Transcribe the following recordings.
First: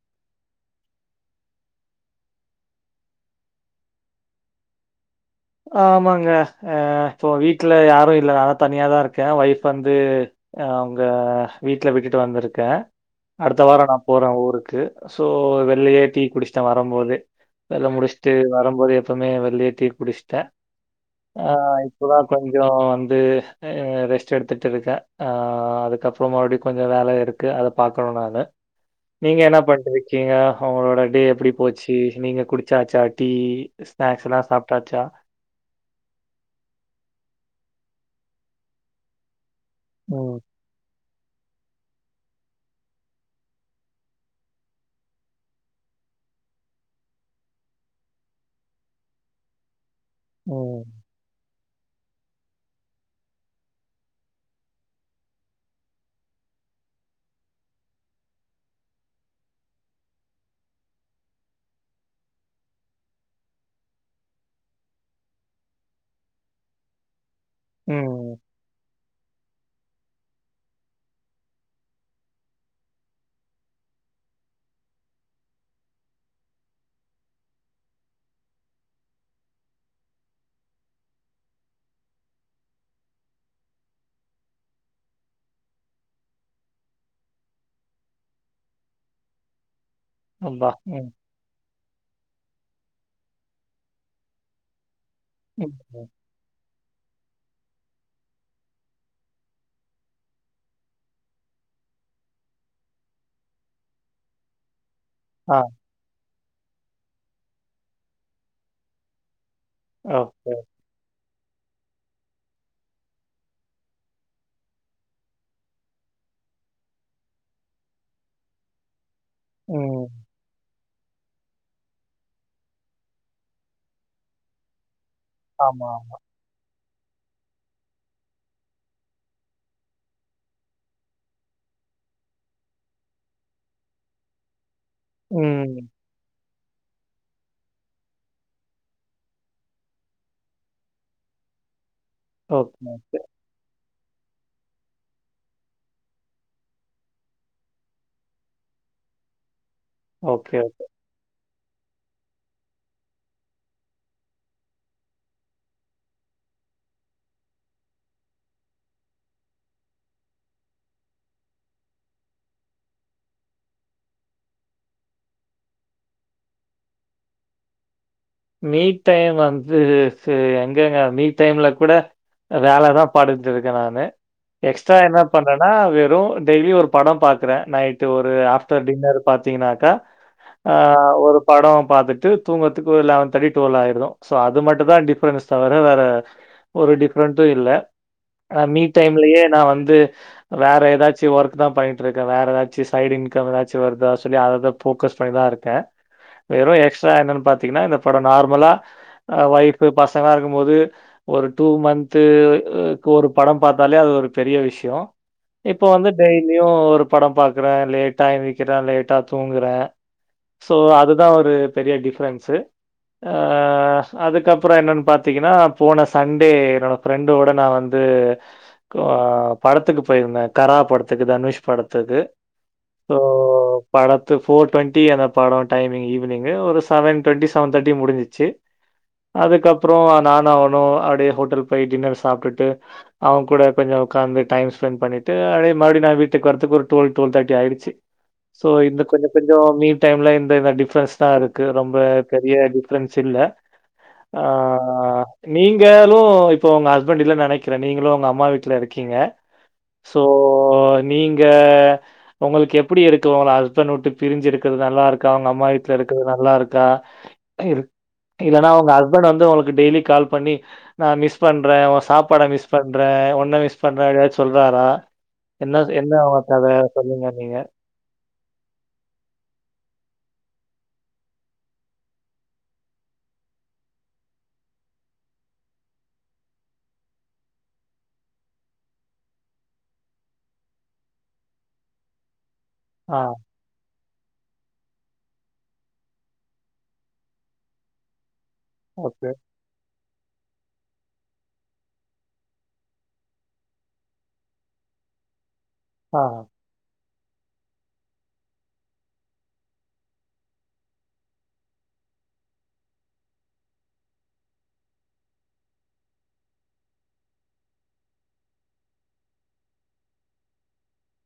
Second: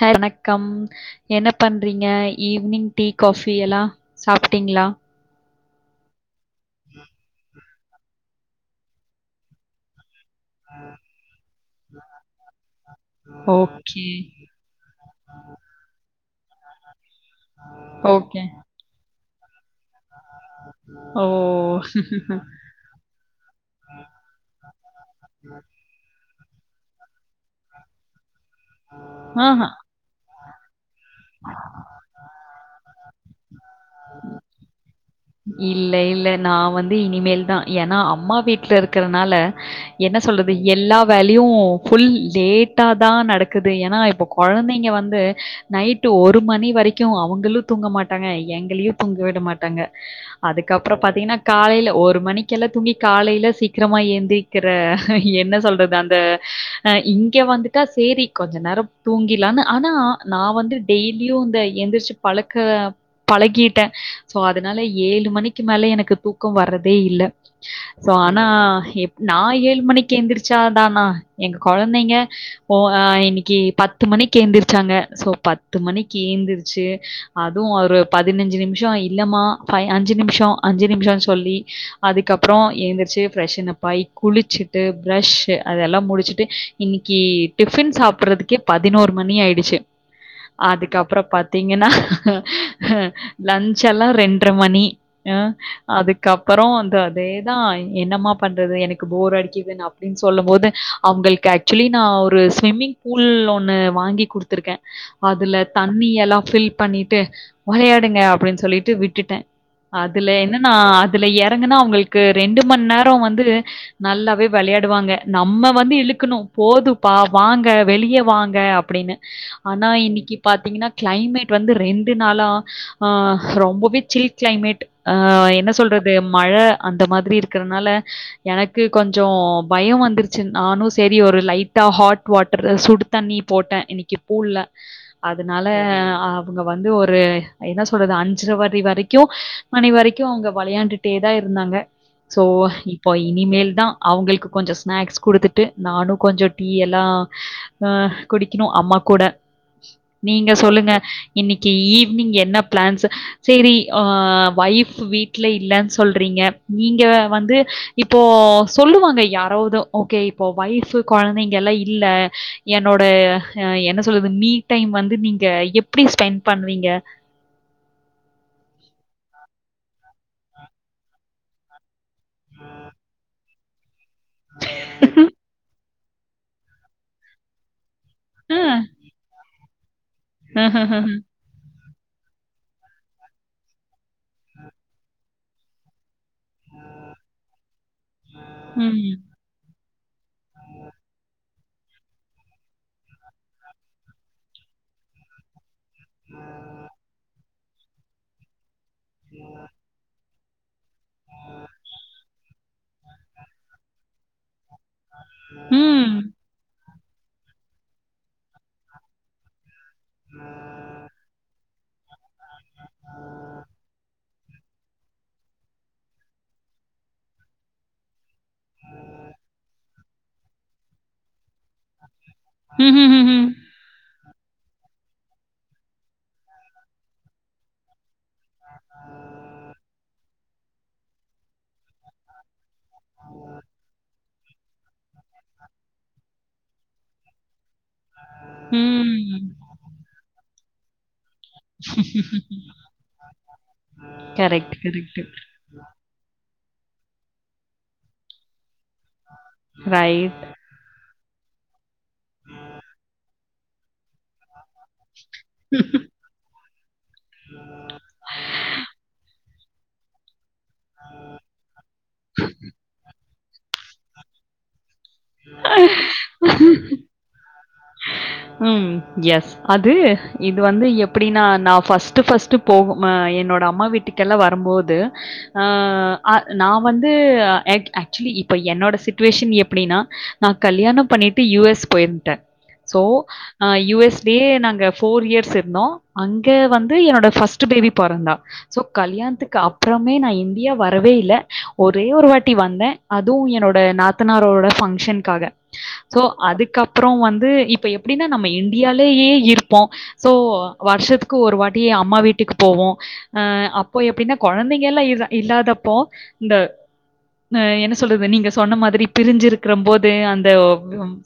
வணக்கம் என்ன பண்றீங்க ஈவினிங் டீ காபி எல்லாம் சாப்பிட்டீங்ளா ஆமாங்க அஹ் போவி வீட்டுல யாரும் இல்ல நானா தனியா தான் இருக்கேன் ஒயஃப் வந்து அவங்க வீட்டுல விட்டுட்டு வந்திருக்கேன் அடுத்த வாரம் ஓகே. நான் போறேன் ஊருக்கு சோ வெளியே டி குடிசிட்ட வரும்போது வேல முடிச்சுட்டு ஓகே. வரும்போது எப் எப்பவுமே வெள்லயே டீ கு த ஓ! ஆஹ் இப்போதான் கொஞ்சம் வந்து ரெஸ்ட் எடுத்துட்டு இருக்கேன் அஹ் அதுக்கப் அப்புற மறுபடியும் கொஞ்சம் வேல இருக்கு அத பாக்கணும் நானு நீங்க என்ன ஆஹா. பண்ட்ருக்கீங்க உங்களோட டே எப்படி போச்சு நீங்க குடிச்சாச்சா டீ ஸ்நாக்ஸ் எல்லாம் சாப்ட்டாச்சா இல்ல இல்ல நான் வந்து இனிமேல் தான் ஏன்னா அம்மா வீட்டுல இருக்றனால என்ன ம், சொல்றது எல்லா வேலையும் ஃபுல் லேட்டா தான் நடக்குது ஏன்னா இப்போ கொழந்தைங்க வந்து நைட் ஒரு மணி வரைக்கும் அவங்களும் தூங்க மாட்டாங்க எங்களையும் தூங்க விட மாட்டாங்க ம், அதுக்கப்புறம் பாத்தீங்கன்னா காலைல ஒரு மணிக்கெல்லாம் தூங்கி காலையில சீக்கிரமா எந்திரிக்கிற என்ன சொல்றது அந்த அஹ் இங்க வந்துட்டா சேரி கொஞ்ச நேரம் தூங்கிலான்னு ஆனா நான் வந்து டெய்லியும் இந்த எந்திரிச்சு பழக்க பழகிட்டேன் சோ அத் அதனால ஏழு மணிக்கு மேல எனக்கு தூக்கம் வரதே இல்ல சோ ம். ஆனா எப் நான் ஏழு மணிக்கு எந்திரிச்சாதானா எங்க கொழந்தைங்க ஓ இன்னிக்கு பத்து மணிக்கு எந்திரிச்சாங்க சோ பத்து மணிக்கு ஏந்திரிச்சு அதுவும் ஒரு பதினஞ்சு நிமிஷம் இல்லமா அஞ்சு நிமிஷம் அஞ்சு நிமிஷனு சொல்லி அதுக்கப்புறம் எந்திரிச்சு பிரஷ்னபாய் குளிச்சுட்டு ப்ரஷ் அதெல்லாம் முடிச்சுட்டு இன்னிக்கு டிஃபன் சாப்புட்றதுக்கே பதினோரு மணி ஆயிடுச்சு அப்பா! ம். அதுக்கப்புறம் பாத்தீங்கன்னா ஹும் லந் ச்லா ரெண்ட்ர மணி அஹ் ம். அதுக்கப்புறம் அதேதான் என்னமா பண்றது எனக்கு போர் அடிக்குதுன்னு அப்டின்னு சொல்லும் போது அவங்களுக்கு ஆக்சுவலி நான் ஒரு ஸ்விம்மிங் பூல் ஒன்னு வாங்கி குடுத்துருக்கேன் அதுல ஆ. தண்ணி எல்லாம் ஃபில் பண்ணிட்டு வெளையாடுங்க அப்படின் சொல்லிட்டு விட்டுட்டேன் அதுல ஓகே. என்னன்னா அதுல எறங்கனா அவங்களுக்கு ரெண்டு மண் நேரம் வந்து நல்லாவே வெளையாடுவாங்க நம்ம வந்து இழுக்கனும் போதும்ப்பா வாங்க வெளியே வாங்க அப்டின்னு ஆனா ம். இன்னிக்கு பாத்தீங்கன்னா கிளைமேட் வந்து ரெண்டு நாளா ஆஹ் ரொம்பவே சில் கிளைமேட் ஆ என்ன ஆமா, சொல்றது ஆமா. மழை அந்த மாதிரி இருக்குறதுனால எனக்கு கொஞ்சோ பயம் வந்துருச்சு நானும் சரி ஒரு லைட்டா ஹாட் வாட்டர் சுடு தண்ணி போட்டே இன்னைக்கு கூல்ல அதனால ம். ஆ அங்க வந்து ஒரு என்ன சொல்றது அன் அஞ்சற வரைக்கு மணி வரைக்கு அவங்க விளையாண்டுட்டே தான் இருந்தாங்க சோ ஓகே, இப்போ ஓகே. இனிமேல் தா அவங்களுக்கு கொஞ்சம் ஸ்னாக்ஸ் கொடுத்துட்டு நானும் கொஞ்சம் டீ எல்லாம் அஹ் குடிக்கணும் அம்மா கூட நீங்க ஓகே, ஓகே. சொல்லுங்க இன்னைக்கு ஈவினிங் என்ன பிளான்ஸ் சரி ஆ ஒய்ப் வீட்ல இல்லன்னு சொல்றீங்க நீங்க வந்து இப்போ சொல்லுவாங்க யாராவது ஓகே இப்போ ஒய்ப் குழந்தைங்க எல்லா இல்ல என்னோட ஆ என்ன சொல்லுறது டீ டைம் வந்து நீங்க எப்படி ஸ்பெண்ட் பண்றீங்க மீ டைம் வந்து சரி எங்கங்க வீக் டைம்ல கூட வேலை தான் பாத்டுருக்கேன் நான் எக்ஸ்ட்ரா என்ன பண்றனா அதுப் டோ டெய்லி ஒரு படம் பாக்கறேன் நைட்டு ஒரு அ. ஆப்டர் டின்னர் பாத்தீங்கன்னா க்க ஆ ஒரு படம் பார்த்துட்டு தூங்கறத்துக்கு ஒரு காட் திரி டுவல் ஆயிரும் சோ அது மட்டும் தான் டிபரன்ஸ் தவிர வேற ஒரு டிஃப்ரெண்ட்டும் இல்ல ஆ மீ ம். டைம்லயே நான் வந்து வேற ஏதாச்சும் ஒர்க் தான் பண்ணிட்டு இருக்கேன் வேற ஏதாச்சும் சைடு் இன்கம் ஏதாச்சும் வருதா சொல்லி அததான் போக்கஸ் பண்ணிதான் இருக்கேன் வெறும் எக்ஸ்ட்ரா என்னன்னு பாத் [inaudible] படம் நார்மலா ஆ ஒய்ப் பசங்க இருக் ஒரு ஒரு டூ மந்த்து ஒரு படம் பார்த்தாலே அது ஒரு பெரிய விஷயம் இப்ப வந்து ம். டெய்லியும் ஒரு படம் பா்கக்குறேன் லேட்டா எந்திரிக்கிறேன் லேட்டா தூங்கறேன் சோ அதுதான் ஒரு பெரிய டிப்ரன்ஸு அஹ் அதுக்கப்புறம் என்னன்னு பாார்த்தீங்கன்னா போன சண்டே என்னோட ப்ரெண்டோட நான் வந்து ஆ படத்துக்கு போயிருந்தேன் கரா படத்துக்கு தனுஷ் படத்துக்கு ஹும் ஹும் போர் டுவெண்டி அந்த படம் டைமி்ங் ஈவினிங் ஒரு செவன் டுவெண்டிஸ் செவன் தேட்டி முடிஞ்சிச்சு அதுக்கப்புறம் நான அவனும் அப்படியே ஹோட்டல் போய் டின்னர் சாப்பிட்டுட்டு அவன் கூட கொஞ்சம் உட்காந்து டைம் ஸ்பெண்ட் பண்ணிட்டு அதே மாரி நான் வீட்டுக்கு வரத்துக்கு ஒரு டுவெல் டுவல் தேட்டி ஒஆயிடுச்சு சோ ம். இந்த ம், கொஞ்சம் ம். கொஞ்சம் மீட் டைம்ல இந் டிஃரன்ஸ் தான் இருக்கு ரொம்ப டிஃப்ரன்ஸ் இல் கரெக்ட், ஆஹ் கரெக்ட். நீங்காலும் இப்போ உங்கஹஸ்பண்ட் இல்ல நினைக்கிறன் நீங்களும் உங்க அம்மா வீட்டல இருக்கு இருக்கீங்க சோ ரைட். நீங்க உங்களுக்கு எப்படி இருக்கு உங்க ஹஸ்பண்ட் விட்டு பிரிஞ்சு இருக்கறிறது நல்லா இருக்கா அவங்க அம்மா வீட்டல இருக்கறிறது நல்லா இருக்கா இ இல்ல நான் உங்க அஸ்பண்ட் வந்து உங்களுக்கு டெய்லி கால் பண்ணி நான மிஸ் பண்றேன் உன் சாப்பாட மிஸ் பண்றேன் உன் என்ன மிஸ் பண்ற அப்டின்னு சொல்றாரா என்ன என்னவா கதை சொல்லுங்க நீங்க ஹம் எஸ் அது இது வந்து எப்டின்னா நான ஃபஸ்ட்ட் பஸ்ட்ட் போகும் என்னோட அம்மா வீட்டுக்கெல்லாம் வரும்போது அ நான வந்து ஆக்சுவலி இப்ப என்னோட சிச்சுவேஷன் எப்டின்னா நான கல்யாணம் பண்ணிட்டு யு எஸ் போயிட்டேன் சோ ஆ, ஆஹ் யூ எஸ் லயே நாங்க போர் இயர்ஸ் இருந்தோம் அங்க வந்து என்னோட ஃபர்ஸ்ட் பேபி பொறந்தா சோ ஓகே. கல்யாணத்துக்கு அப்புறம் மே நான் இந்தியா வரவே இல்ல ஒரே ஒரு வாட்டி வந்தேன் அதுவும் என்னோட நாத்தனாரோட பங்க்ஷனுக்காக சோ ஆ, அதுக்கப்புறம் அப்புறம் வந்து இப்ப அப்டின்னா நம்ம இந்தியாலேயே இருப்போம் சோ வருஷத்துக்கு ஒரு வாட்டியே அம்மா வீட்டுக்கு போவோம் அ அப்போ எப்டின்னா கெழந்தைங்கலாம் இல்லாதப்போ இந்தஹ என்ன சொல்றது நீங்க சொன்ன மாரி பிரிஞ்சிருக்கிற போது அந்த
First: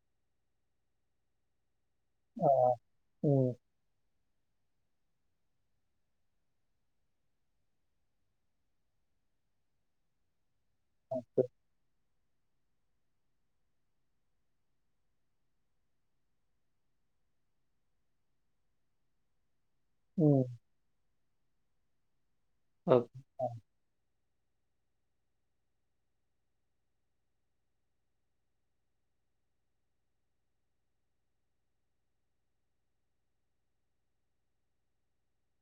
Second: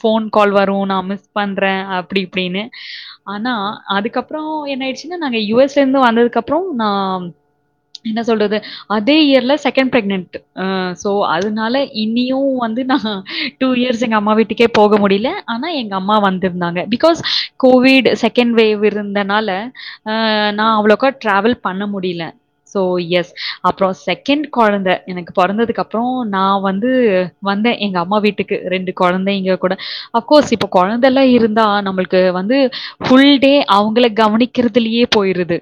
போன் கால் வரும் நான் மிஸ் பண்றேன் அ அப்படி ஆ. இப்படின்னு ஆனா ம், அதுக்கப்புற அப்புறம் என்ன ஆடுச்சுனா நாங்க யுஎஸ் இருந்து வந்ததுக்கு அப்புறம் நான் என்ன சொல்றது அதே இயர்ல செகண்ட் பெர்கனன்ட் சோ அதனால இனியும் வந்து நான் டூ இயர்ஸ் எங்க அம்மா வீட்டுக்கே போக முடியல ஆனா எங்க அம்மா வந்திருந்தாங்க பிகாஸ் கோவிட் செகண்ட் வேவ் இருந்தனால ம். ஆஹ் நான் அவ்வளோ க ட்ராவல் பண்ண முடியல சோ ஓகே. யஸ் ஆ. அப்ரோ செகண்ட் கெண் குழந்த எனக்கு பிறந்ததுக்குப்புறம் நான் வந்து வந்தேன் எங்க அம்மா வீட்டுக்கு ரெண்டு குழந்தை இங்க கூட அஃப்கோர்ஸ் இப்போ கெழந்தல்ல இருந்தா நம்மளுக்கு வந்து ஃபுல் டே அவங்கள கவனிக்கிறதுலயே போயிருது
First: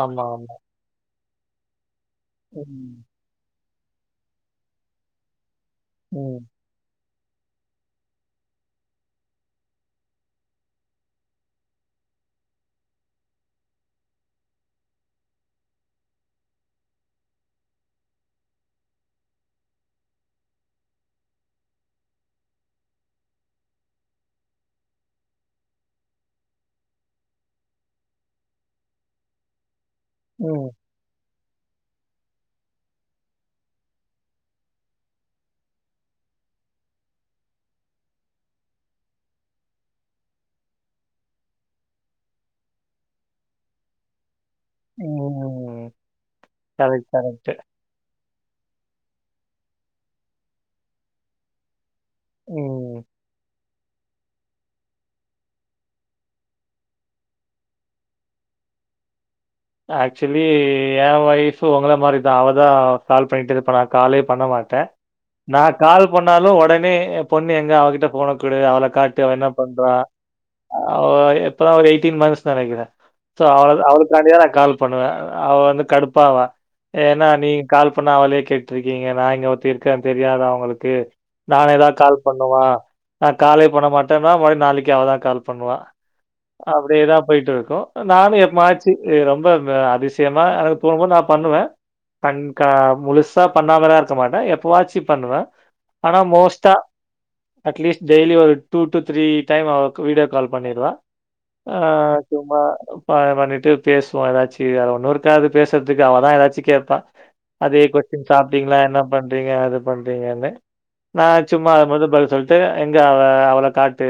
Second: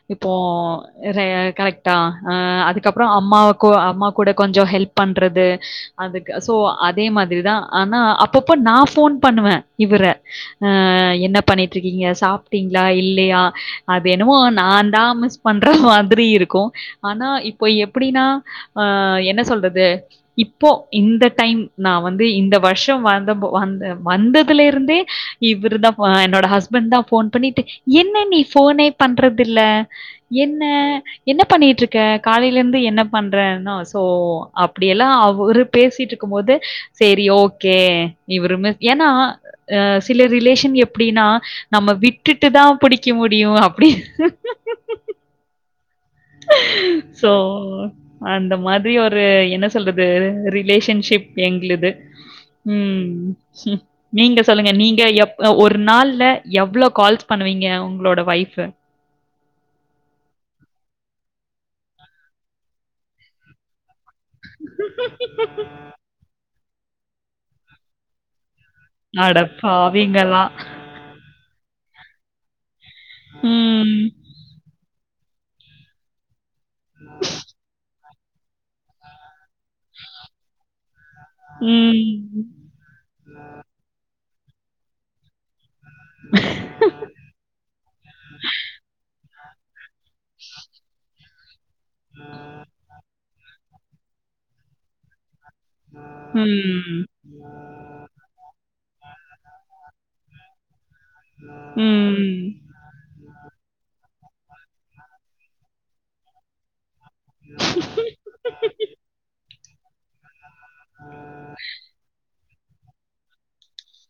ஆமா, இப்போ ஆமா. [unintelligible] கரெக்ட் டா ஹ ம், அதுக்கப்புறம் அம்மாவ கொ அம்மா கூட கொஞ்ச ஹெல்ப் பண்றது அதுக்கு ம், சோ அத் அதே மாதிரி தா ஆனா அப்பப்ப நா போன் பண்ணுவேன் இவரை ஆஹ் என்ன பண்ணிட்டு இருக்கீங்க சாப்ட்டீங்களா இல்லையா அது என்னமோ நான் தா மிஸ் பண்ற மாதிரி இருக்கு ஆனா இப்போ எப்படின்னா ஹா என்ன சொல்றது இப்போ இந்த டைம் நா வந்து இந்த வருஷ வந்த [unintelligible] வந்த வந்ததுல இருந்தே இவரு தா ஹா என்னோட ஹஸ்பண்ட் தாபோன் பண்ணிட்டு என்ன நீ ஃபோனே பண்றது இல்ல என்ன ம், என்ன பண்ணிட்டுருக்கு [unintelligible] காலையில இருந்து என்ன பண்றன்னா சோ அப்படியெல்லாம் அவரு பேசிட்டு இருக்கும்போது சரி ஓகே இவருமே ஏன்னா ஹ சில ரிலேஷன் எப்டின்னா நம்ம விட்டுட்டு தா புடிக்க முடியும் அப்புடி ஹுஹூ ம். ஹுஹூ கரெக்ட், சோ கரெக்ட். அந்த மாதிரி ஒரு என்ன சொல்றது ரிலேஷன்ஷிப் எங்களது ம் நீங்க சொல்லுங்க நீங்க எப் ஒரு நாள்ல எவ்வளோ கால்ஸ் பண்ணுவீங்க உங்களோட ஒயிஃப் ஆக்சுவலி என் ஒய்ஃப் உங்கள மாரிதா அவதா கால் பண்ணிட்டு இருப்பா காலே பண்ண மாட்டே நா கால் பண்ணாலு உடனே [unintelligible] பொண்ணு எங்க அவகிட்ட போன [unintelligible] அவள காட்டி அவ அட என்ன பண்றா பாவிங்களா! அவ இப்பதா ஒரு எயிட்டின் மந்த்ஸ் நெனைக்கிற சோ அவ ம். அவளுக் காண்டி தா வா அவ வந்து கடுப்பாவா ஏனா நீங்க கால் இப்ப நா அவளையே கேட்ருக்கீங்க நா இங்க ஒருத்தி இருக்கே தெரியாதா உங்களுக்கு நானே தா ம். கால் பண்ணுமா நா காலே பண்ண மாட்டே [unintelligible] நாளைக்கு அவதா கால் பண்ணுவா அப்டியே தா போயிட்டு இருக்கு நானும் எப்மாச்சு ரொம்ப [unintelligible] அதிசயமா எனக்கு தோணும் நா பண்ணுவே [unintelligible] முலுசாப் பண்ணாமலா இருக்க மாட்டே எப்பவாச்சி பண்ணுவே ஆனா மோஸ்ட்டா ம். அட்லீஸ்ட் டெய்லி ஒரு டூ டு த்ரீ டைம் அவளுக்கு வீடியோ கால் பண்ணிருவா ஆஹ் ம். சும்மா ப பண்ணி [unintelligible] பேஸ் [unintelligible] ஏதாச்சு வேறு ஒன்னுறுக்காது பேசுறதுக்கு அவதான் ஏதாச்சி கேப்பா அதே கொஸ்ட்டின் சாப்பிட்டீங்களா என்ன பண்றீங்க அது பண்ரிங்கனு நான் சும்மா [unintelligible] [unintelligible] எங்க அவ அவள காட்டு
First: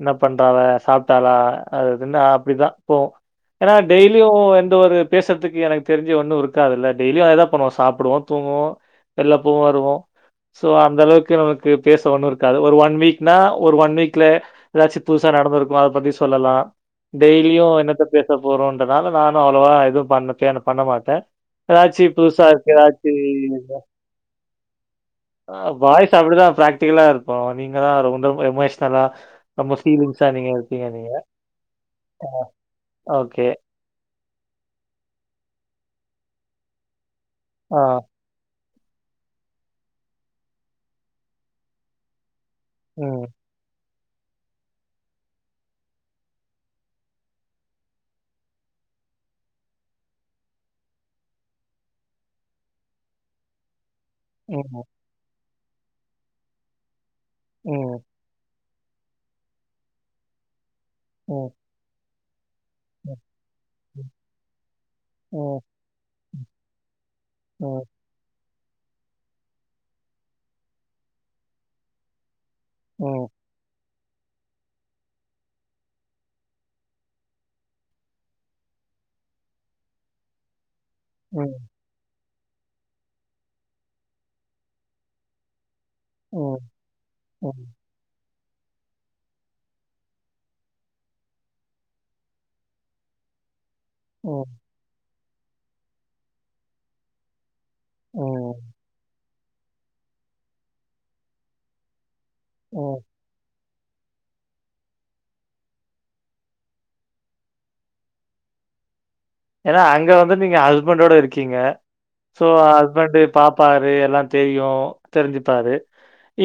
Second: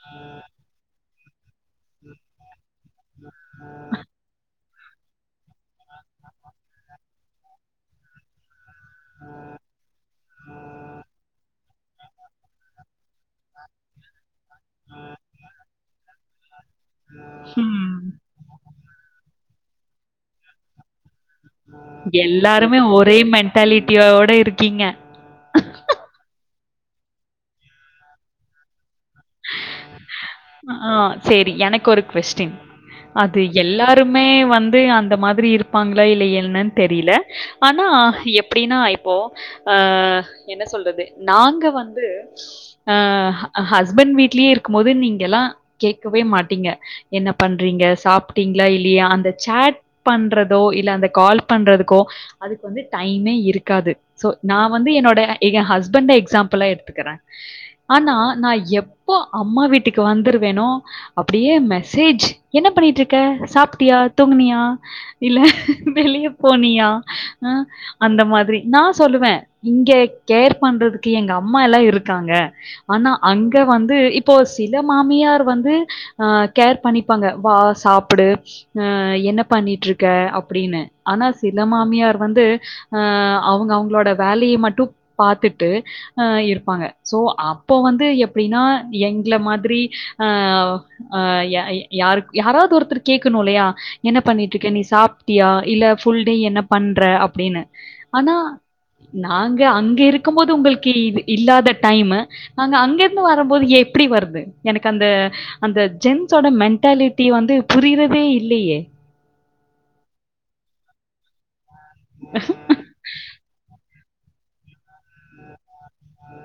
என்ன பண்றாவ சாப்ப தலா அதுதுன்ன அப்படித்தான் போவோம் ஏன்னா டெய்லி எந்த ஒரு பேசுறதுக்கு எனக்கு தெரிஜி ஒன்னும் இருக்காதுல டெய்லியும் அத பண்ணுவோம் சாப்பிடுவோ தூங்குவோ வெள்ளப்போவோம் வருவோம் சோ அந்த அளவுக்கு நமக்கு பேச ஒண்ணும் இருக்காது ஒரு ஒன் வீக் நா ஒரு ஒன் வீக்ல ஏதாச்சும் புதுசா நடந்திருக்கும் அத பத்தி சொல்லலாம் டெய்லியும் ம். என்னத்த பேச போறோம் நானும் அவ்வளவா எதுவும் பண்ண [unintelligible] பண்ண மாட்டேன் எதாச்சு புதுசா இருக்கு எல்லாருமே எதாச்சு ஒரே மென்டாலிட்டியோட இருக்கீங்க. வாய்ஸ் அப்படிதான் பிராக்டிகல்லா இருப்போம் நீங்க தான் ரொம்ப எமோஷனலா ரொம்ப ஃபீலிங்ஸா நீங்க இருப்பீங்க நீங்க. ஆஹ் செரி எனக்கு ஒரு அ கொஸ்டின் அது ஓகே. எல்லாரும் ருமே வந்து அந்த மாதிரி இருப்பாங்களா இல்லையன்னன்னு தெரியல ஆ. ஆனா எப்ப அப்படின்னா இப்போ ஹ என்ன சொல்றது நாங்க வந்து ம். அஹ் ஹஸ்பான்ட் வீட்லயே இருக் இருகும் போது நீங்க எல்லாம் கேட்கவே மாட்டீங்க என்ன பண்றீங்க சாப்பிட்டீங்களா இல்லையா அந்த சேட் பண்றதோ இல்லை அந்த கால் பண்றதுக்கோ அதுக்கு வந்து டைமே இருக்காது சோ நான் ம். வந்து என்னோட எங்க ஹஸ்பண்ட் எக்ஸாம்பிளா எடுத்துக்கிறேன் ம். ஆனா நான் எவ்வ ப்பா அம்மா வீட்டுக்கு வந்துருவேநோ ம். அப்படியே மெசேஜ் என்ன பண்ணிட்டு இருக்க சாப்பிட்டியா தூங்கினியா இல்ல ம். ம். வெளியே போனியா ஹ ம். அந்த மாதிரி நான் சொல்லுவேன் இங்க கேர் பண்றதுக்கு எங்க அம்மா எல்லாம் இருக்காங்க ஆனா ம். அங்க வந்து இப்போ சில மாமியார் வந்து அஹ் கேர் பண்ணிப்பாங்க வா சாப்பிடு அஹ் என்ன பண்ணிட்டு இருக்க அப்டின்னு ஆனா ம். சில மாமியார் வந்து அ அவங்க அவங்களோட வேலய மட்டும் பாத்துட்டு ஹ ம். இருப்பாங்க சோ அப்ப வந்து எப் அப்படின்னா எங்களை மாதிரி ஆஹ் ஆஹ் யாரு யாராவது ஒருத்தர் கேட்கணும் இல்லையா என்ன ம். பண்ணிட்டு இருக்கே நீ சாப் இக்கிய இல்ல புல் டே என்ன பண்ற அப்படின்னு ஆனா ம். நாங்க அங்க இருக்கும் போது உங்களுக்கு இது இல்லாத டைமு அங்க ம். அங்கிருந்து வர ப்போது எப்டி வருது எனக்கு அந்த அந்த ஜென்ஸோட மென்டாலிட்டி வந்து புரியறதே இல்லயே ஏன்னா அங்க வந்து நீங்க ஹஸ்பண்டோட இருக்கீங்க சோ ஹஸ்பண்ட் பாப்பாரு எல்லாம் தெரியும் தெரிஞ்சுப்பாரு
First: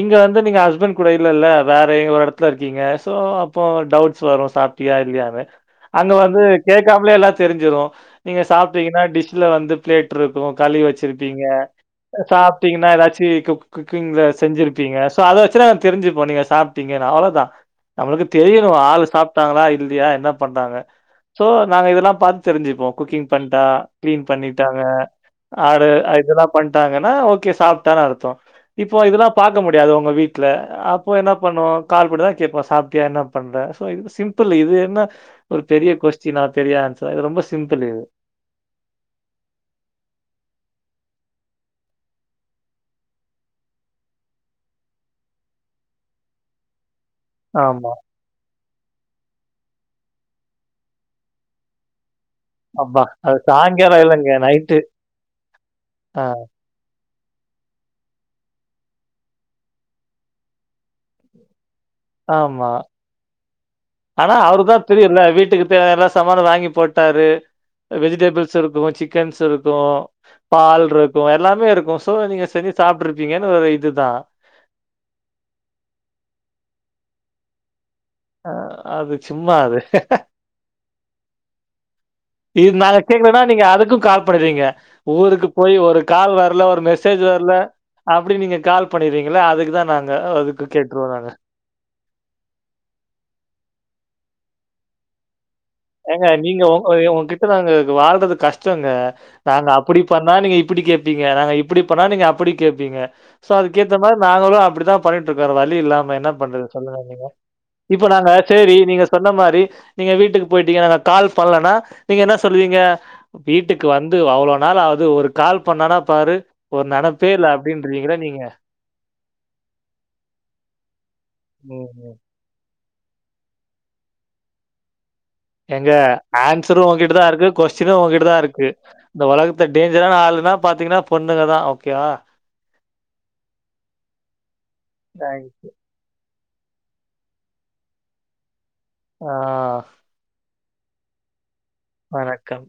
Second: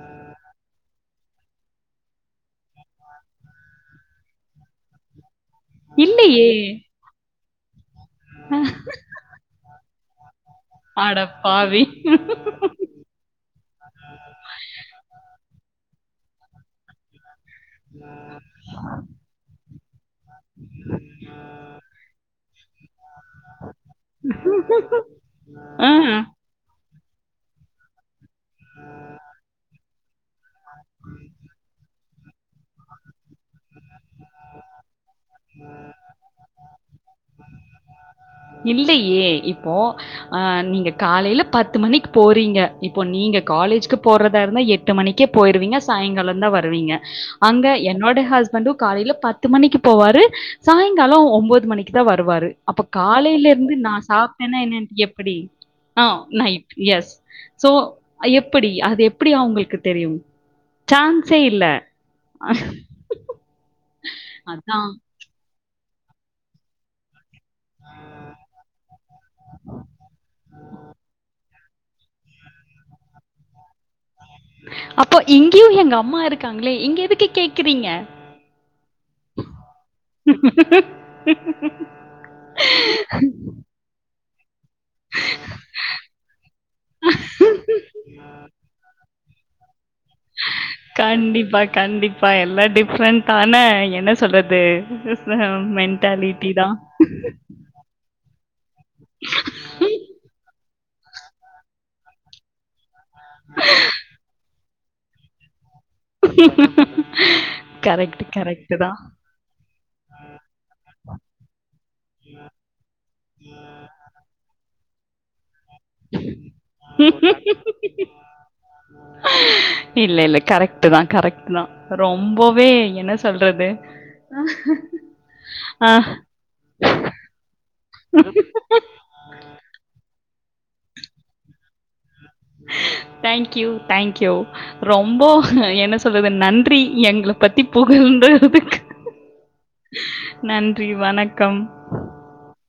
இங்க வந்து நீங்க ஹஸ்பண்ட் கூட இல்லல்ல வேற ஒரு இடத்துல இருக்கீங்க சோ அப்போ டவுட்ஸ் வரும் சாப்பிட்டியா இல்லையானு அங்க வந்து இல்லையே! கேக்காமலே எல்லாத் தெரிஞ்சுரும் நீங்க சாப்பிட்டீங்கன்னா டிஷ்ல வந்து ஸ் [unintelligible] ஒ களி அட வச்சிருப்பீங்க பாவி! சாப்பிட்டீங்கன்னா ஏதாச்சும் குக் குக்கிங்ல செஞ்சிருப்பீங்க ஷோ அதை [unintelligible] தெரிஞ்சுப்போ நீங்க சாப்ட்டீங்கன்னு அவ்ளவுதா நம்மளுக்கு தெரியரோம் ஆள் சாப்பிட்டாங்களா இல் எழுதியா என்ன பண்றாங்க சோ நாங்க இதெல்லாம் பார்த்து தெரிஞ்சு குக்கிங் பண்ணிட்டா கிளீன் பண்ணிட்டாங்க ஆரு ஆ இதெல்லாம் பண் ட்டாங்கன்னா ஓகே சாப்ட்டானு அர்த்தோ இப்போ இதெல்லா பாக்க முடியாது உங்க வீட்ல அப்போ என்ன பண்ணுவோ கால் பண்ணிதா கேப்போ சாப்டியா என்ன பண்ற சோ இது சிம்பிள் இது என்ன ஒரு பெரிய கொஸ்டினா தெரிய ஆன்ஷர் இது ரொம்ப ஸ் சிம்ப்புலது இல்லையே இப்போ ஆஹ் நீங்க காலையில பத்து மணிக்கு போறீங்க இப்போ நீங்க காலேஜ்கு போறதா இருந்தா எட்டு மணிக்கே போயிருவீங்க சாயங்காலம் தான் வருவீங்க அங்க ஆமா. என்னோட ஹஸ்பண்டு காலைல பத்து மணிக்கு போவாரு சாயங்காலோ ஒம்போது மணிக்குதா வரு வருவாரு அப்போ அப்பா! அது காலைல இருந்து நா சாயங்காலம் இல்லங்க. சாப்ட்டனா நைட்டு. என்னன்ட்டு எப்படி ஆஹ் ஆ. நைட் எஸ் சோ அ எப்படி அது எப்படி அவங்களுக்கு தெரியும் சான்ஸே இல்ல ஆமா ஆனா அவரு தான் அதான். தெரியல வீட்டுக்கு எல்லா சாமானும் வாங்கி போட்டாரு வெஜிடபிள்ஸ் இருக்கும் சிக்கன்ஸ் இருக்கும் பால் இருக்கும் எல்லாமே இருக்கும் சோ நீங்க சரி சாப்பிருப்பீங்கன்னு ஒரு இதுதான் அப்போ இங்கயு எங்க அம்மா இருக்காங்களே இங்க எதுக்கு கேக்குறீங்க அஹ் அது சும்மா அது இது நாங்க கேக்குறேன்னா நீங்க அதுக்கும் காசு பண்ணறீங்க ஊருக்கு போய் ஒரு கால் வரல ஒரு மெசேஜ் வரல அப்டி நீங்க கால் பண்ணறீங்க இல்ல அதுக்குதான் நாங்க அதுக்கு கேட்டுருவோம் நாங்க. கண்டிப்பா-கண்டிப்பா எல்லாம் டிஃப்ரெண்ட் ஆனா என்ன சொல்லுது ஏங்க நீங்கங்க உங்ககிட்ட நாங்க வாழ்றது கஷ்ட ங்க நாங்க அப்டி பண்ணா நீங்க இப்படி கேடப்பீங்க நாங்க இப்படி பண்ணா நீங்க அப்டி கேப்பீங்க சோ அதுக்கேத்த மாரி நாங்களும் அப்டி தான்பண்ணிட்டுஇருக்கிறதா வலி இல்லாம என்ன பண்றது சொல்லுங்க நீங்க இப்ப கரெக்ட், நாங்க கரெக்ட் செரி தான். நீங்க சொன்ன மாதிரி நீங்க வீட்டுக்கு போயிட்டீங்க நாங்க கால் பண்ணலனா நீங்க என்ன சொல்லுவீங்க வீட்டுக்கு வந்து அவ்ளவு நாள் ஆவு து ஒரு கால் பண்ணானா பாரு ஒரு நனைப்பே இல்ல அப்டின்றீங்கள நீங்க இல்ல-இல்ல கரெக்ட் தான்-கரெக்ட் தான் ம். ரொம்பவே என்ன சொல்றது ஆ ஏங்க ஆன்சரும் உங்ககிட்ட தான் இருக்கு கொஸ்யினும் உங்க்கிட்ட தான் இருக்கு இந்த உலகத்தை டேஞ்சரான ஆளுன்னா பாத்தீங்கன்னா பொண்ணுங்க தான் கிய தேங்க் யூ-தேங்க் யூ ரொம்ப தேங்க்ஸ். என்ன சொல்றது நன்றி எங்களை பத்தி புகழ்ன்றதுக்கு ஹா நன்றி வணக்கம் வணக்கம்